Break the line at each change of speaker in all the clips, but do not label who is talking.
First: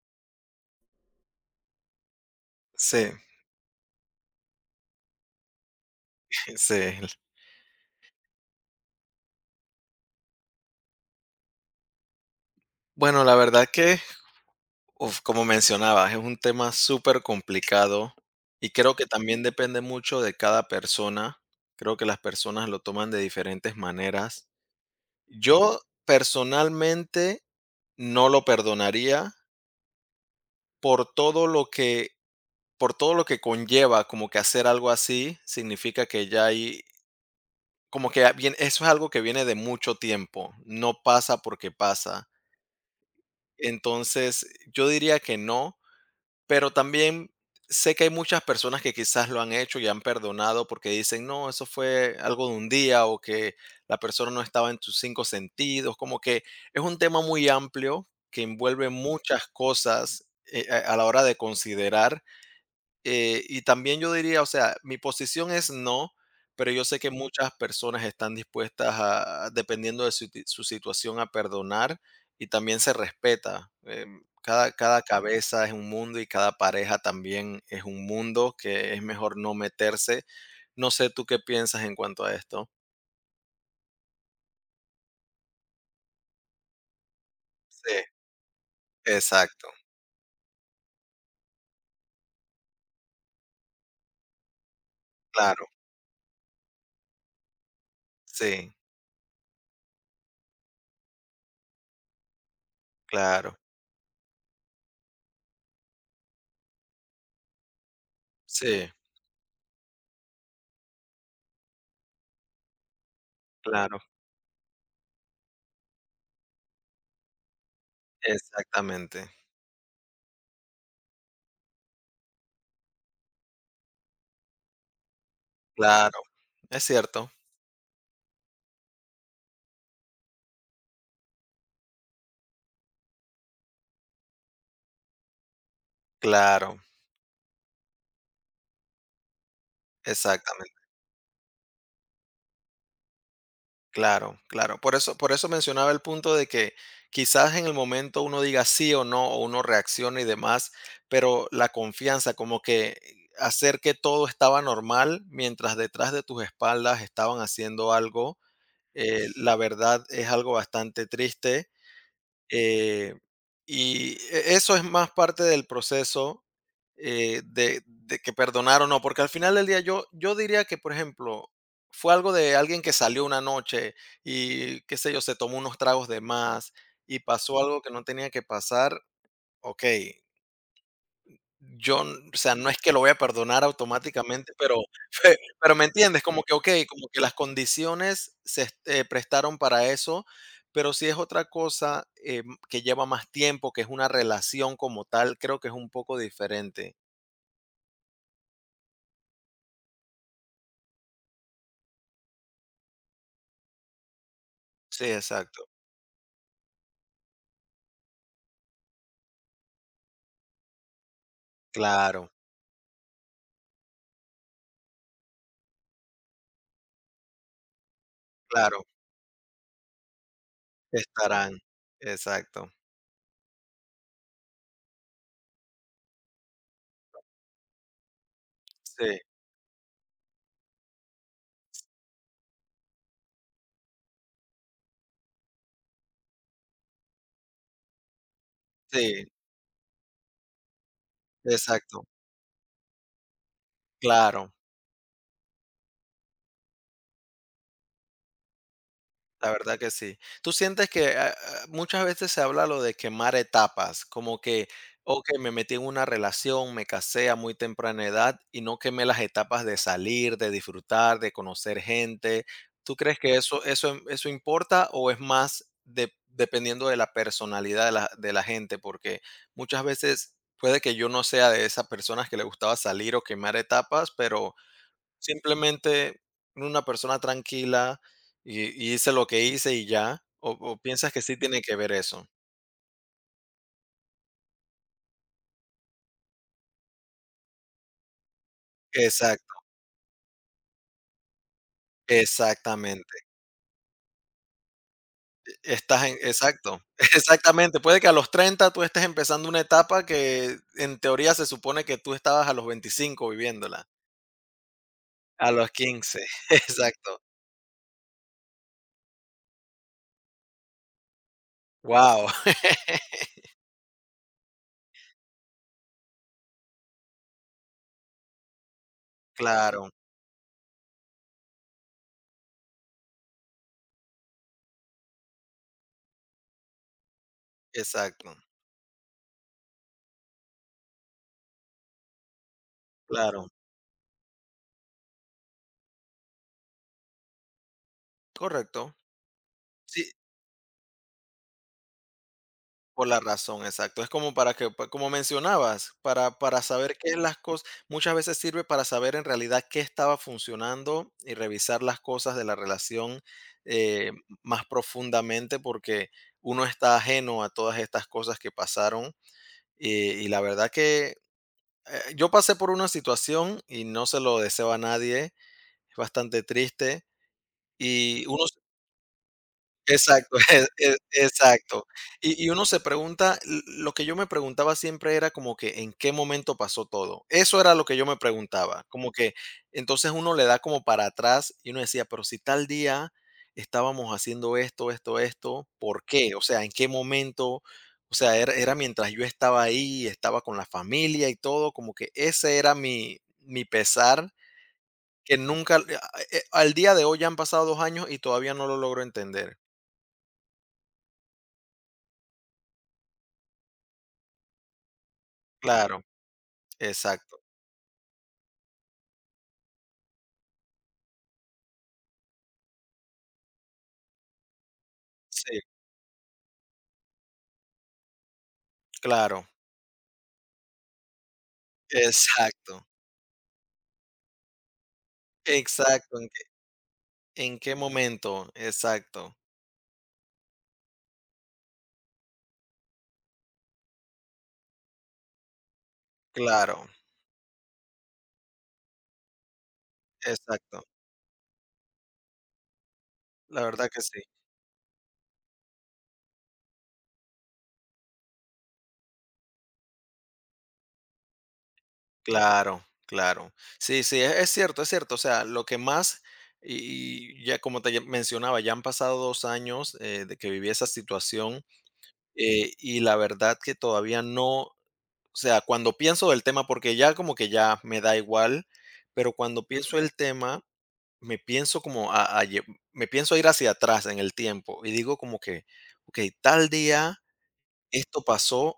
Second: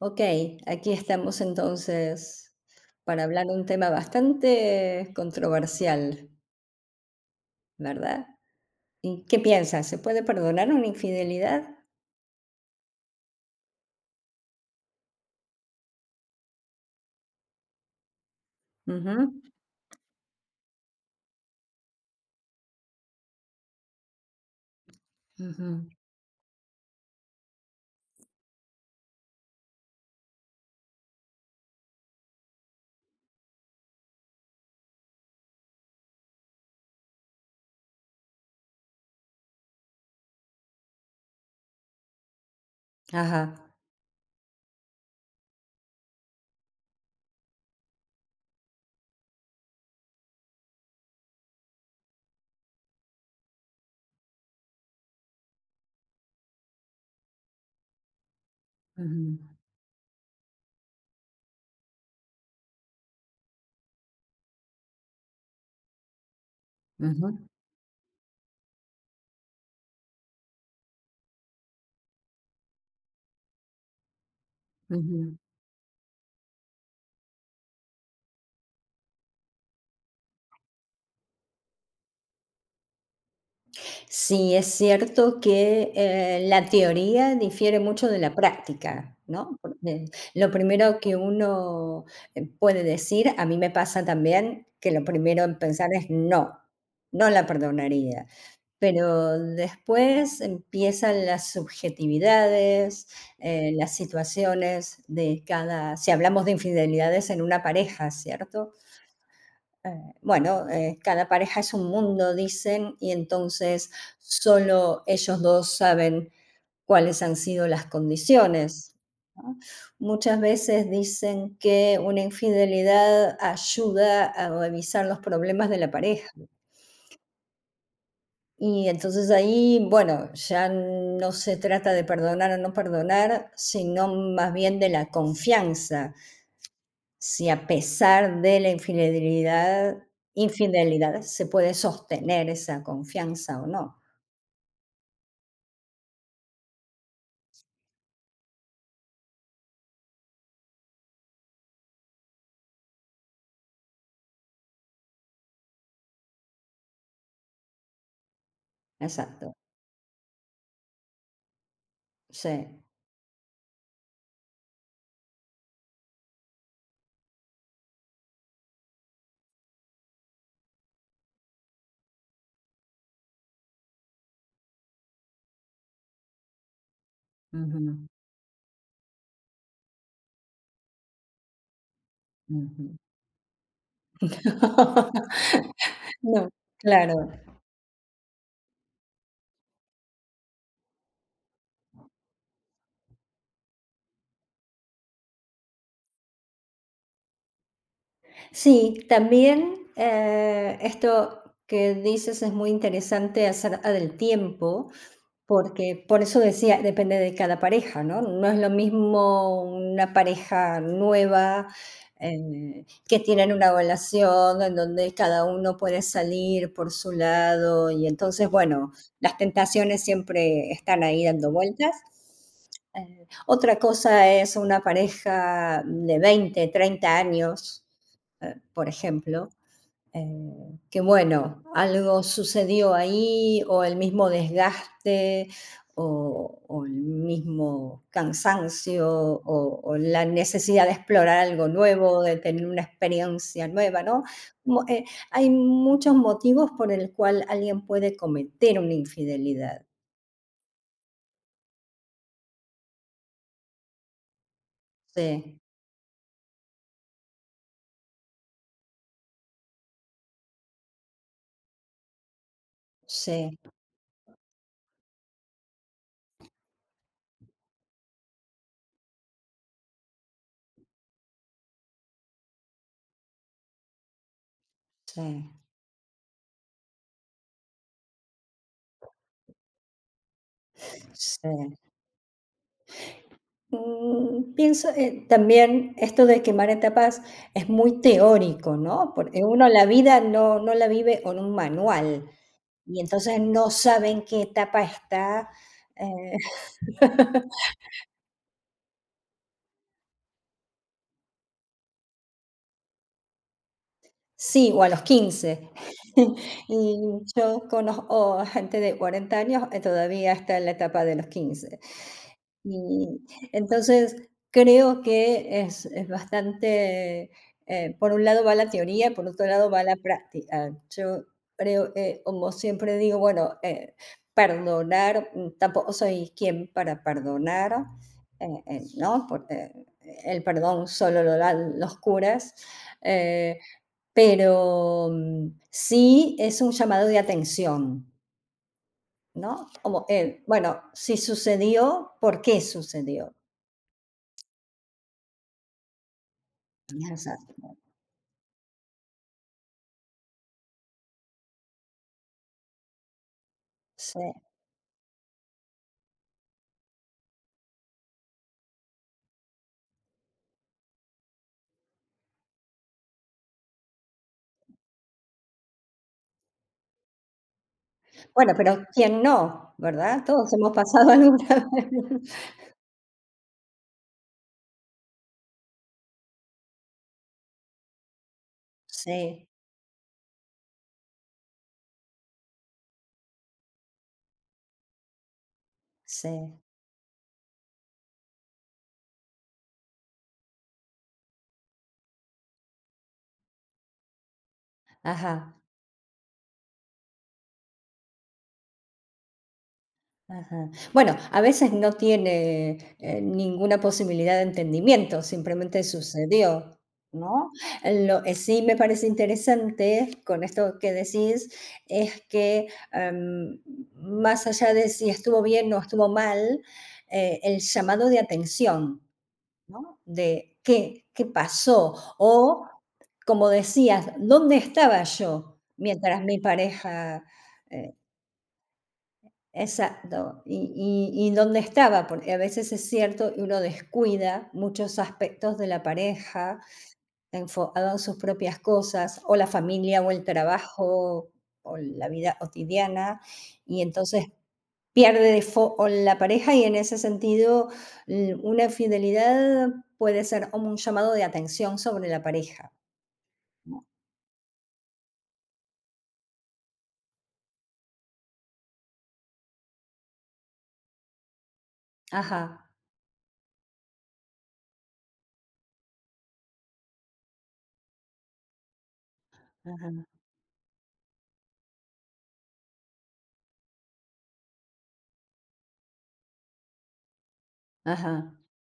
Ok, aquí estamos entonces
Sí,
para hablar de un tema bastante controversial,
sí.
¿verdad? ¿Y qué piensas? ¿Se puede perdonar una infidelidad?
Bueno, la verdad que, uf, como mencionabas, es un tema súper complicado y creo que también
Ujú,
depende mucho de cada persona. Creo que las personas lo toman de diferentes maneras. Yo
ujú.
personalmente no lo perdonaría por todo lo que, por todo lo que conlleva, como que hacer algo así significa que ya hay, como que bien, eso es algo que viene de mucho tiempo, no pasa porque pasa.
Ajá.
Entonces, yo diría que no. Pero también sé que hay muchas personas que quizás lo han hecho y han perdonado porque dicen, no, eso fue algo de un día o que la persona no estaba en tus cinco sentidos. Como que es un tema muy amplio que envuelve
Ujú,
muchas cosas, a la hora de considerar, y también yo diría, o sea, mi posición es no, pero yo sé que
ujú,
muchas personas están dispuestas a, dependiendo de su, su situación, a perdonar y también se respeta. Cada
ujú.
cabeza es un mundo y cada pareja también es un mundo que es mejor no meterse. No sé tú qué piensas en cuanto a esto.
Sí, es cierto que la teoría difiere
Sí,
mucho de la práctica, ¿no?
exacto,
Porque lo primero que uno puede decir, a mí me pasa también que lo primero en
claro,
pensar es no, no la perdonaría.
sí,
Pero después empiezan las subjetividades,
claro,
las situaciones de cada, si hablamos de infidelidades en una pareja, ¿cierto?
sí,
Bueno, cada pareja es un mundo, dicen, y entonces
claro,
solo ellos dos saben cuáles han sido las condiciones.
exactamente,
Muchas veces dicen que una infidelidad ayuda a revisar los problemas de la
claro,
pareja.
es cierto,
Y entonces ahí, bueno, ya no se trata de perdonar o no perdonar, sino más bien de la confianza.
claro,
Si a pesar de la infidelidad
exactamente.
infidelidad se puede sostener esa confianza o no.
Claro, claro. Por eso mencionaba el punto de que quizás en el momento uno diga sí o no, o uno reaccione y demás, pero la confianza, como que hacer que todo estaba normal mientras detrás de tus espaldas estaban haciendo algo,
Exacto,
la verdad es algo bastante triste.
sí.
eh, y eso es más parte del proceso, de, que perdonar o no, porque al final del día yo diría que, por ejemplo, fue algo de alguien que salió una noche y, qué sé yo, se tomó unos tragos de más y pasó algo que no
Ujú,
tenía que pasar, ok, yo, o sea, no es que
ujú.
lo voy a perdonar automáticamente, pero, pero me entiendes, como
No,
que, ok, como
claro.
que las condiciones prestaron para eso. Pero si es otra cosa, que lleva más tiempo, que es una relación como tal, creo que es un poco diferente.
Sí, también, esto que dices es muy interesante acerca del tiempo.
Sí, exacto.
Porque por eso decía, depende de cada pareja, ¿no? No es lo mismo una pareja nueva,
Claro,
que tienen una relación en donde cada uno puede salir por su lado y entonces,
claro,
bueno, las tentaciones siempre están ahí dando
estarán.
vueltas.
Exacto.
Otra cosa es una pareja de 20, 30 años, por
Sí,
ejemplo, que bueno, algo sucedió ahí o el mismo desgaste o el mismo cansancio
sí,
o la necesidad de explorar algo
exacto,
nuevo, de tener una experiencia nueva, ¿no?
claro.
Mo- eh, hay muchos motivos por el cual alguien puede cometer una
La verdad
infidelidad.
que sí. ¿Tú sientes que muchas veces se habla lo de quemar etapas? Como que, ok, me
Sí,
metí en una relación, me casé a muy temprana edad y no quemé las etapas de salir, de disfrutar, de conocer gente. ¿Tú crees que
sí,
eso importa o es más dependiendo de la personalidad de la gente? Porque muchas veces puede que yo no sea de esas personas que le gustaba salir o quemar etapas, pero
sí,
simplemente una persona tranquila y hice lo que hice y ya, o piensas que sí tiene que
sí.
ver eso.
Pienso, también esto de quemar etapas es muy teórico, ¿no? Porque
Exacto,
uno la vida no, no la vive con un manual y
exactamente.
entonces no sabe en qué etapa está.
Estás en
eh,
exacto, exactamente. Puede que a los 30 tú estés empezando una etapa que en teoría se supone que tú estabas a los 25 viviéndola,
sí, o a los
a
15.
los 15.
Y
Exacto.
yo conozco gente de 40 años todavía está en la etapa de los 15.
Wow.
Y entonces creo que es bastante, por un lado va la teoría, por otro lado va
Claro,
la práctica. Yo creo, como siempre digo, bueno, perdonar, tampoco soy quien para perdonar,
exacto,
¿no? Porque el perdón solo lo dan los curas,
claro,
eh, pero, sí es un llamado de atención,
correcto.
¿no?
Sí.
Como, bueno, si sucedió, ¿por qué
Por la
sucedió?
razón, exacto. Es como para que, como mencionabas, para saber qué es las
Exacto,
cosas, muchas veces sirve para saber en realidad qué estaba funcionando y revisar las cosas de la relación, eh,
sí.
más profundamente porque uno está ajeno a todas estas cosas que pasaron y, y la verdad que, yo pasé por una situación y no se lo deseo a nadie, es bastante triste y uno.
Bueno, pero ¿quién no? ¿Verdad?
Exacto,
Todos
e
hemos
e
pasado alguna
exacto.
vez.
Y uno se pregunta, l lo que yo me preguntaba siempre era como que, ¿en qué momento pasó todo? Eso era lo que yo me preguntaba, como que
Sí,
entonces uno le da como para atrás y uno decía, pero si tal día estábamos haciendo esto, esto, esto, ¿por
sí.
qué? O sea, ¿en qué momento? O sea, era mientras yo estaba ahí, estaba con la familia y todo, como que ese era mi pesar, que
Ajá,
nunca, al día de hoy ya han pasado 2 años y todavía no lo logro entender.
ajá. Bueno, a veces no tiene, ninguna posibilidad de entendimiento, simplemente
Claro.
sucedió,
Exacto.
¿no? Lo que sí me parece interesante con esto que decís es que, em, más allá de si estuvo
Sí,
bien o estuvo mal, el llamado de atención.
claro.
¿No? De qué pasó, o
Exacto,
como decías, ¿dónde estaba yo
exacto.
mientras
¿En
mi
qué
pareja?
en qué
eh,
momento? Exacto.
exacto, y, y dónde estaba, porque a veces es cierto y uno descuida muchos aspectos de la pareja,
Claro,
enfocado en sus propias cosas, o la familia, o el
exacto.
trabajo, o la vida cotidiana,
La
y
verdad que sí.
entonces pierde de fo o la pareja y en ese sentido, l una infidelidad puede ser como un llamado de atención sobre la pareja.
Claro, claro.
¿No?
Sí, sí, es cierto, es cierto. O sea, lo que más y ya como te ya mencionaba, ya han pasado 2 años, de que viví esa situación,
Ajá.
y la verdad que todavía no. O sea, cuando pienso del tema, porque ya como que ya me da igual, pero cuando
Ajá,
pienso el tema me pienso como me pienso a ir hacia atrás en el tiempo y digo como que, ok, tal día esto
ajá.
pasó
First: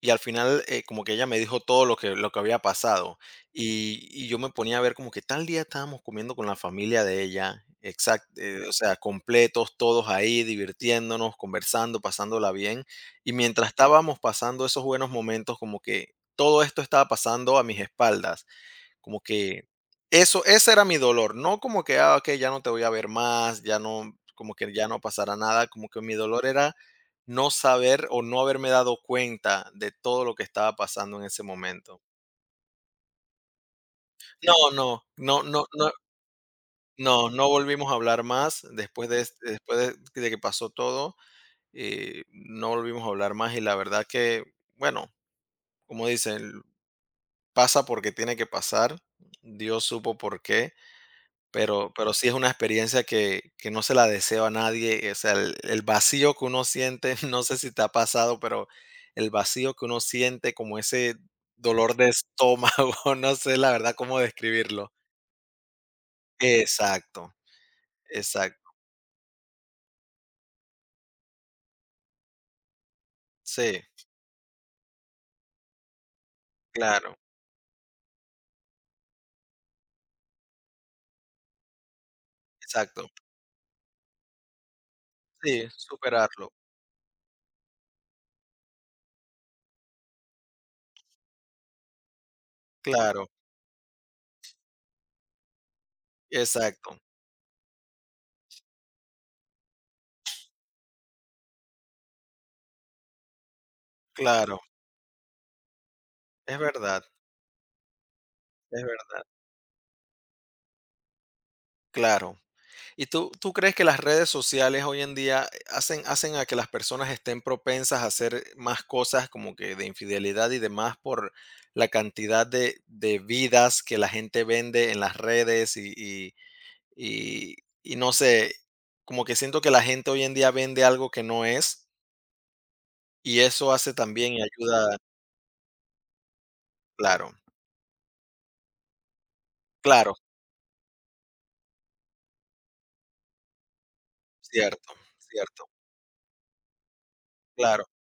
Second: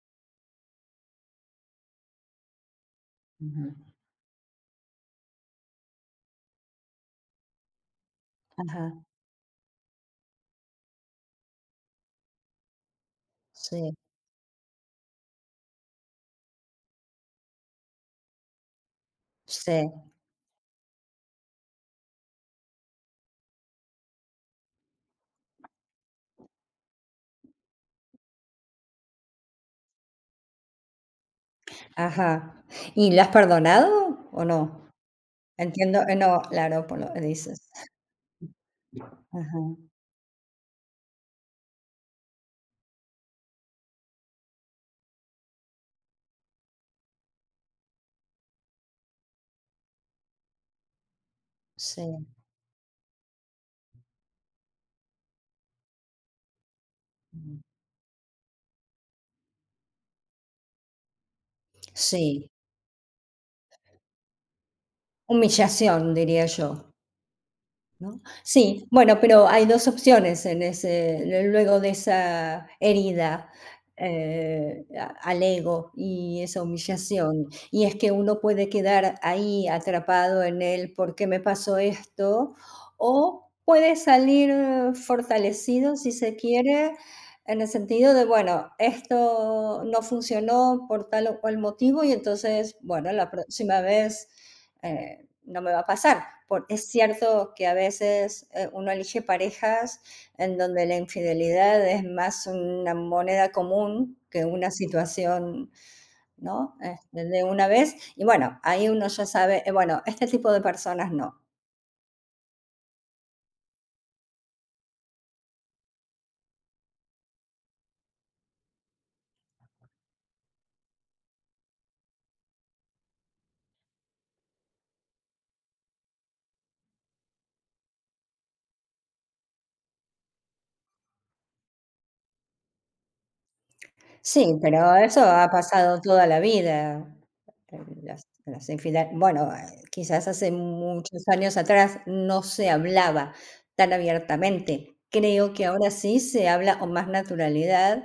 y al final, como que ella me dijo todo lo que había pasado
Ujú.
y yo me ponía a ver como que tal día estábamos comiendo con la familia de ella, exacto, o
Ajá.
sea, completos, todos ahí, divirtiéndonos, conversando, pasándola bien y mientras
Sí,
estábamos pasando esos buenos momentos como que todo esto estaba pasando a mis espaldas como que
sí,
eso, ese era mi dolor, no como que, ah, ok, ya no te voy a ver más, ya no, como que ya no pasará nada, como que mi dolor era no saber o no haberme dado cuenta de todo lo que estaba pasando en ese momento.
ajá. ¿Y la has perdonado o
No,
no?
no, no, no, no,
Entiendo, no, claro, por lo que
no, no
dices.
volvimos a hablar más después de,
Ajá,
después de que pasó todo, no volvimos a hablar más y la verdad que, bueno, como dicen, pasa porque tiene que pasar, Dios supo por qué. Pero
sí,
pero sí es una experiencia que no se la deseo a nadie, o sea, el vacío que uno siente, no sé
mm,
si te ha pasado, pero el vacío que uno siente, como ese dolor de
sí.
estómago, no sé la verdad cómo describirlo.
Humillación, diría yo.
Exacto,
¿No?
exacto.
Sí, bueno, pero hay 2 opciones en ese luego de esa herida,
Sí,
a al ego y esa
claro,
humillación. Y es que uno puede quedar ahí atrapado en el ¿por qué me pasó esto?
exacto.
O puede salir
Sí,
fortalecido, si se
superarlo.
quiere, en el sentido de, bueno, esto no funcionó por tal o cual motivo y entonces, bueno,
Claro,
la próxima vez, eh no me va a pasar. Por, es
exacto,
cierto que a veces uno elige parejas en donde la infidelidad es más una moneda común que
claro.
una situación,
Es
¿no?
verdad,
Este, de una vez. Y bueno,
es
ahí uno
verdad.
ya sabe, bueno, este tipo de personas no.
Claro. ¿Y tú crees que las redes sociales hoy en día, hacen a que las personas estén propensas a hacer más cosas como que de infidelidad y demás por la cantidad de vidas que la gente vende en las redes y- y no sé, como que siento que la gente hoy en día vende algo que no es y eso hace también y
Sí,
ayuda,
pero eso ha pasado toda la vida.
claro,
Las, las
claro,
quizás hace muchos años atrás no se hablaba tan
cierto,
abiertamente. Creo que
cierto,
ahora sí se habla con más
claro,
naturalidad.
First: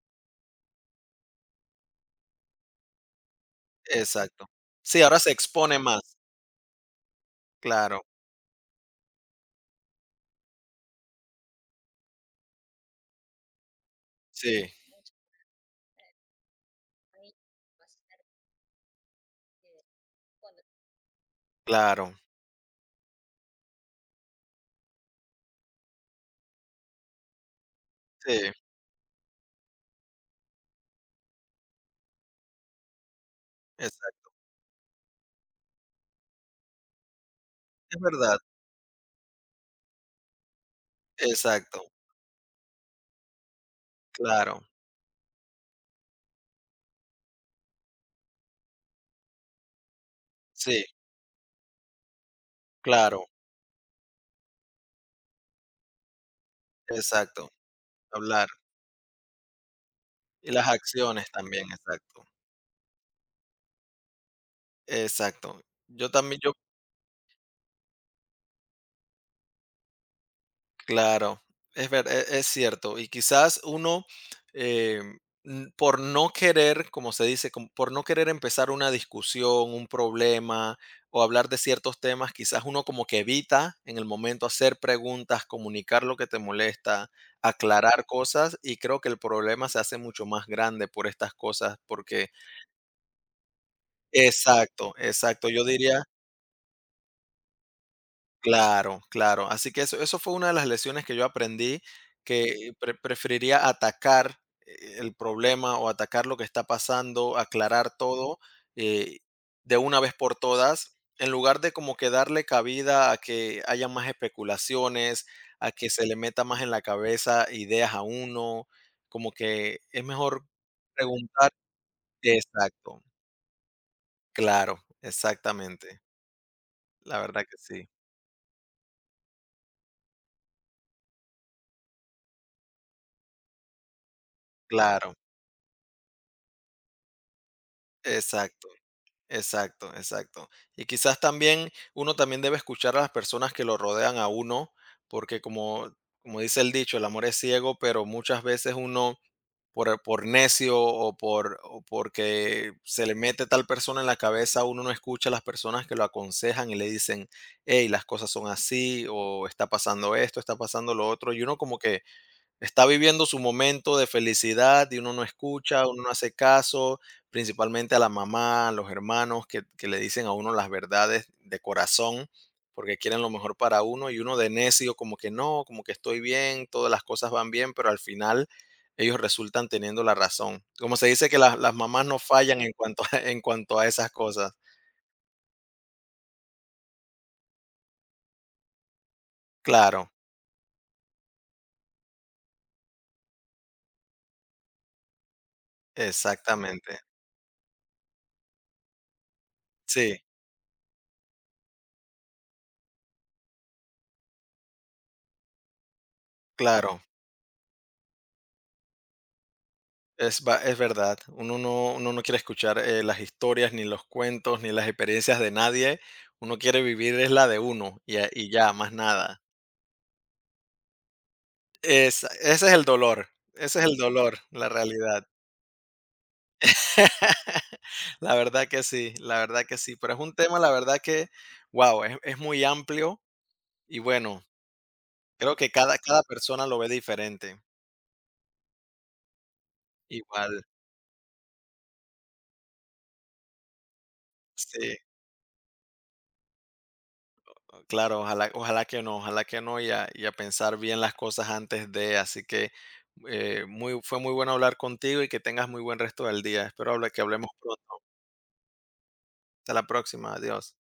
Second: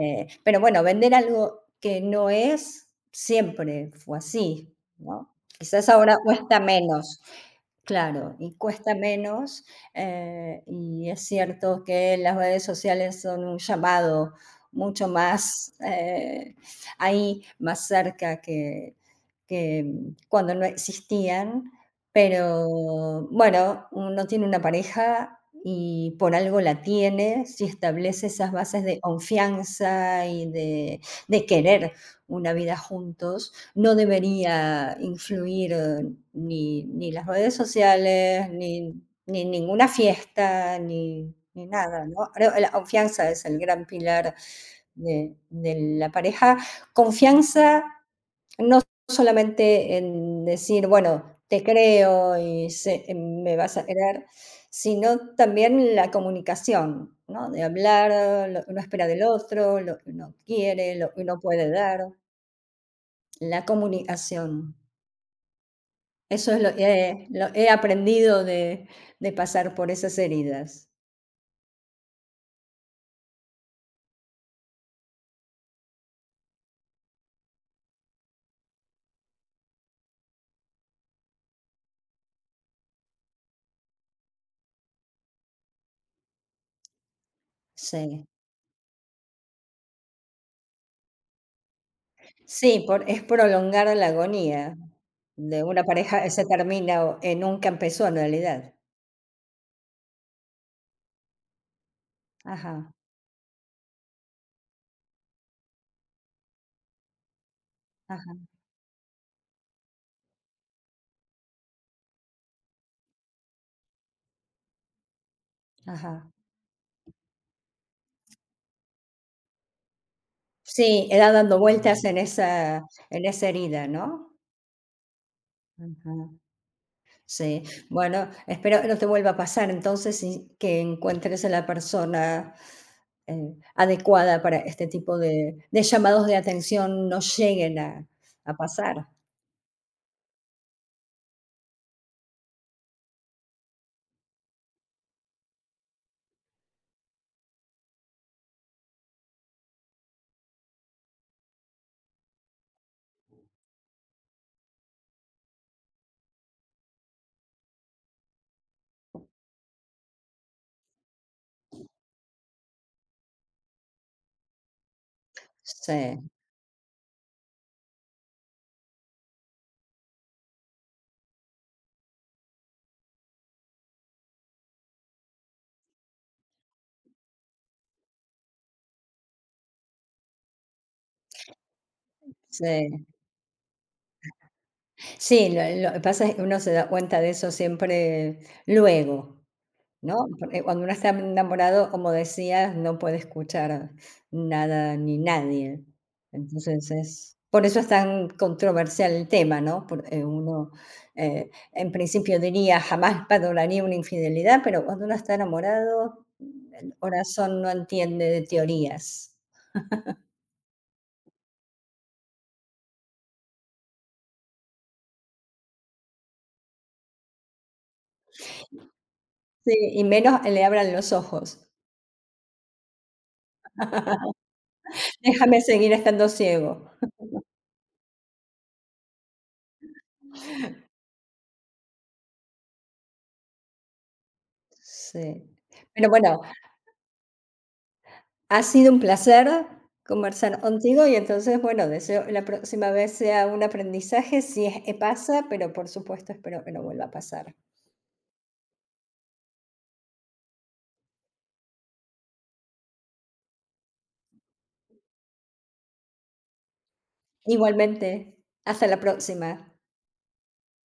Pero bueno, vender algo que no es, siempre fue
exacto.
así,
Sí, ahora
¿no?
se expone
Quizás
más,
ahora cuesta menos.
claro,
Claro, y cuesta menos, y es cierto que las redes sociales son un llamado
sí,
mucho más ahí, más cerca que cuando no existían,
claro,
pero bueno, uno tiene una pareja y por algo la tiene, si establece
sí,
esas bases de confianza y de querer una vida juntos no
exacto.
debería influir ni, ni las redes
Es verdad,
sociales, ni, ni ninguna fiesta, ni, ni
exacto,
nada, ¿no? Creo que la confianza es el gran pilar
claro,
de la pareja. Confianza no solamente en
sí,
decir, bueno, te creo y
claro,
me vas a querer, sino también la comunicación,
exacto,
¿no? De
hablar.
hablar lo que uno espera del otro, lo que uno
Y las
quiere, lo que
acciones
uno
también,
puede dar,
exacto,
la comunicación.
exacto. Yo también.
Eso es lo he aprendido de pasar por esas heridas.
Claro, es ver e es cierto. Y quizás uno, em, por no querer, como se dice, como por no querer empezar una discusión, un problema o hablar de ciertos temas, quizás uno como que evita en el momento hacer preguntas, comunicar lo que te molesta, aclarar
Sí.
cosas, y creo que el problema se hace mucho más grande por estas cosas, porque
Sí, por es prolongar la agonía
exacto, exacto. Yo
de una
diría.
pareja que se termina o nunca empezó en realidad.
Claro, claro. Así que eso fue una de las lecciones que yo aprendí, que
Ajá,
preferiría atacar, el problema o atacar lo que está pasando, aclarar
ajá,
todo, eh, de una vez por todas, en lugar de como que darle cabida a que haya más especulaciones, a que se le
ajá.
meta más en la cabeza ideas a uno, como que es mejor
Sí, era
preguntar,
dando vueltas
exacto,
en esa herida, ¿no?
claro, exactamente,
Ujú.
la verdad que
Sí.
sí,
Bueno, espero que no te vuelva a pasar entonces y que encuentres a la persona adecuada para este
claro,
tipo de llamados de atención no lleguen a
exacto.
pasar.
Exacto, exacto. Y quizás también uno también debe escuchar a las personas que lo rodean a uno, porque como dice el dicho, el amor es ciego, pero muchas veces uno por necio o porque se le mete tal persona en la cabeza, uno no escucha a las personas que lo aconsejan y le dicen, hey, las cosas son así, o está pasando esto, está pasando lo otro, y uno como que está viviendo su momento de felicidad y uno no escucha, uno no
Sí,
hace caso, principalmente a la mamá, a los hermanos que le dicen a uno las verdades de corazón porque quieren lo mejor para uno y uno de necio como que no, como que estoy bien, todas las cosas van bien, pero al final ellos resultan teniendo la razón. Como se dice que las mamás no fallan en cuanto
sí.
a en cuanto a esas cosas.
Sí, lo que pasa es que uno se da cuenta de eso siempre luego,
Claro,
¿no? Porque cuando uno está enamorado, como decías, no puede escuchar nada ni nadie. Entonces
exactamente.
es por eso es tan controversial el tema, ¿no? Por,
Sí,
uno, en principio diría, jamás perdonaría una infidelidad, pero cuando uno está enamorado, el
claro.
corazón no entiende de teorías.
Es verdad, uno no quiere escuchar, las historias, ni los cuentos, ni las experiencias de nadie, uno quiere vivir es la de uno y, y ya, más nada.
Sí, y menos le abran los ojos.
Ese es el dolor, ese es el dolor, la realidad.
Déjame seguir estando ciego.
La verdad que sí, la verdad que sí, pero es un tema, la verdad que, wow, es muy amplio y bueno,
Sí.
creo que cada,
Pero
cada
bueno,
persona lo ve diferente.
ha sido un placer conversar
Igual,
contigo y entonces, bueno, deseo la próxima vez sea un aprendizaje, si es que
sí.
pasa, pero por supuesto espero que no vuelva a pasar.
Claro, ojalá, ojalá que no, y a pensar bien las cosas antes de, así que, fue muy bueno hablar contigo y que tengas muy buen resto del día. Espero que hablemos pronto.
Igualmente, hasta la próxima.
Hasta la próxima, adiós.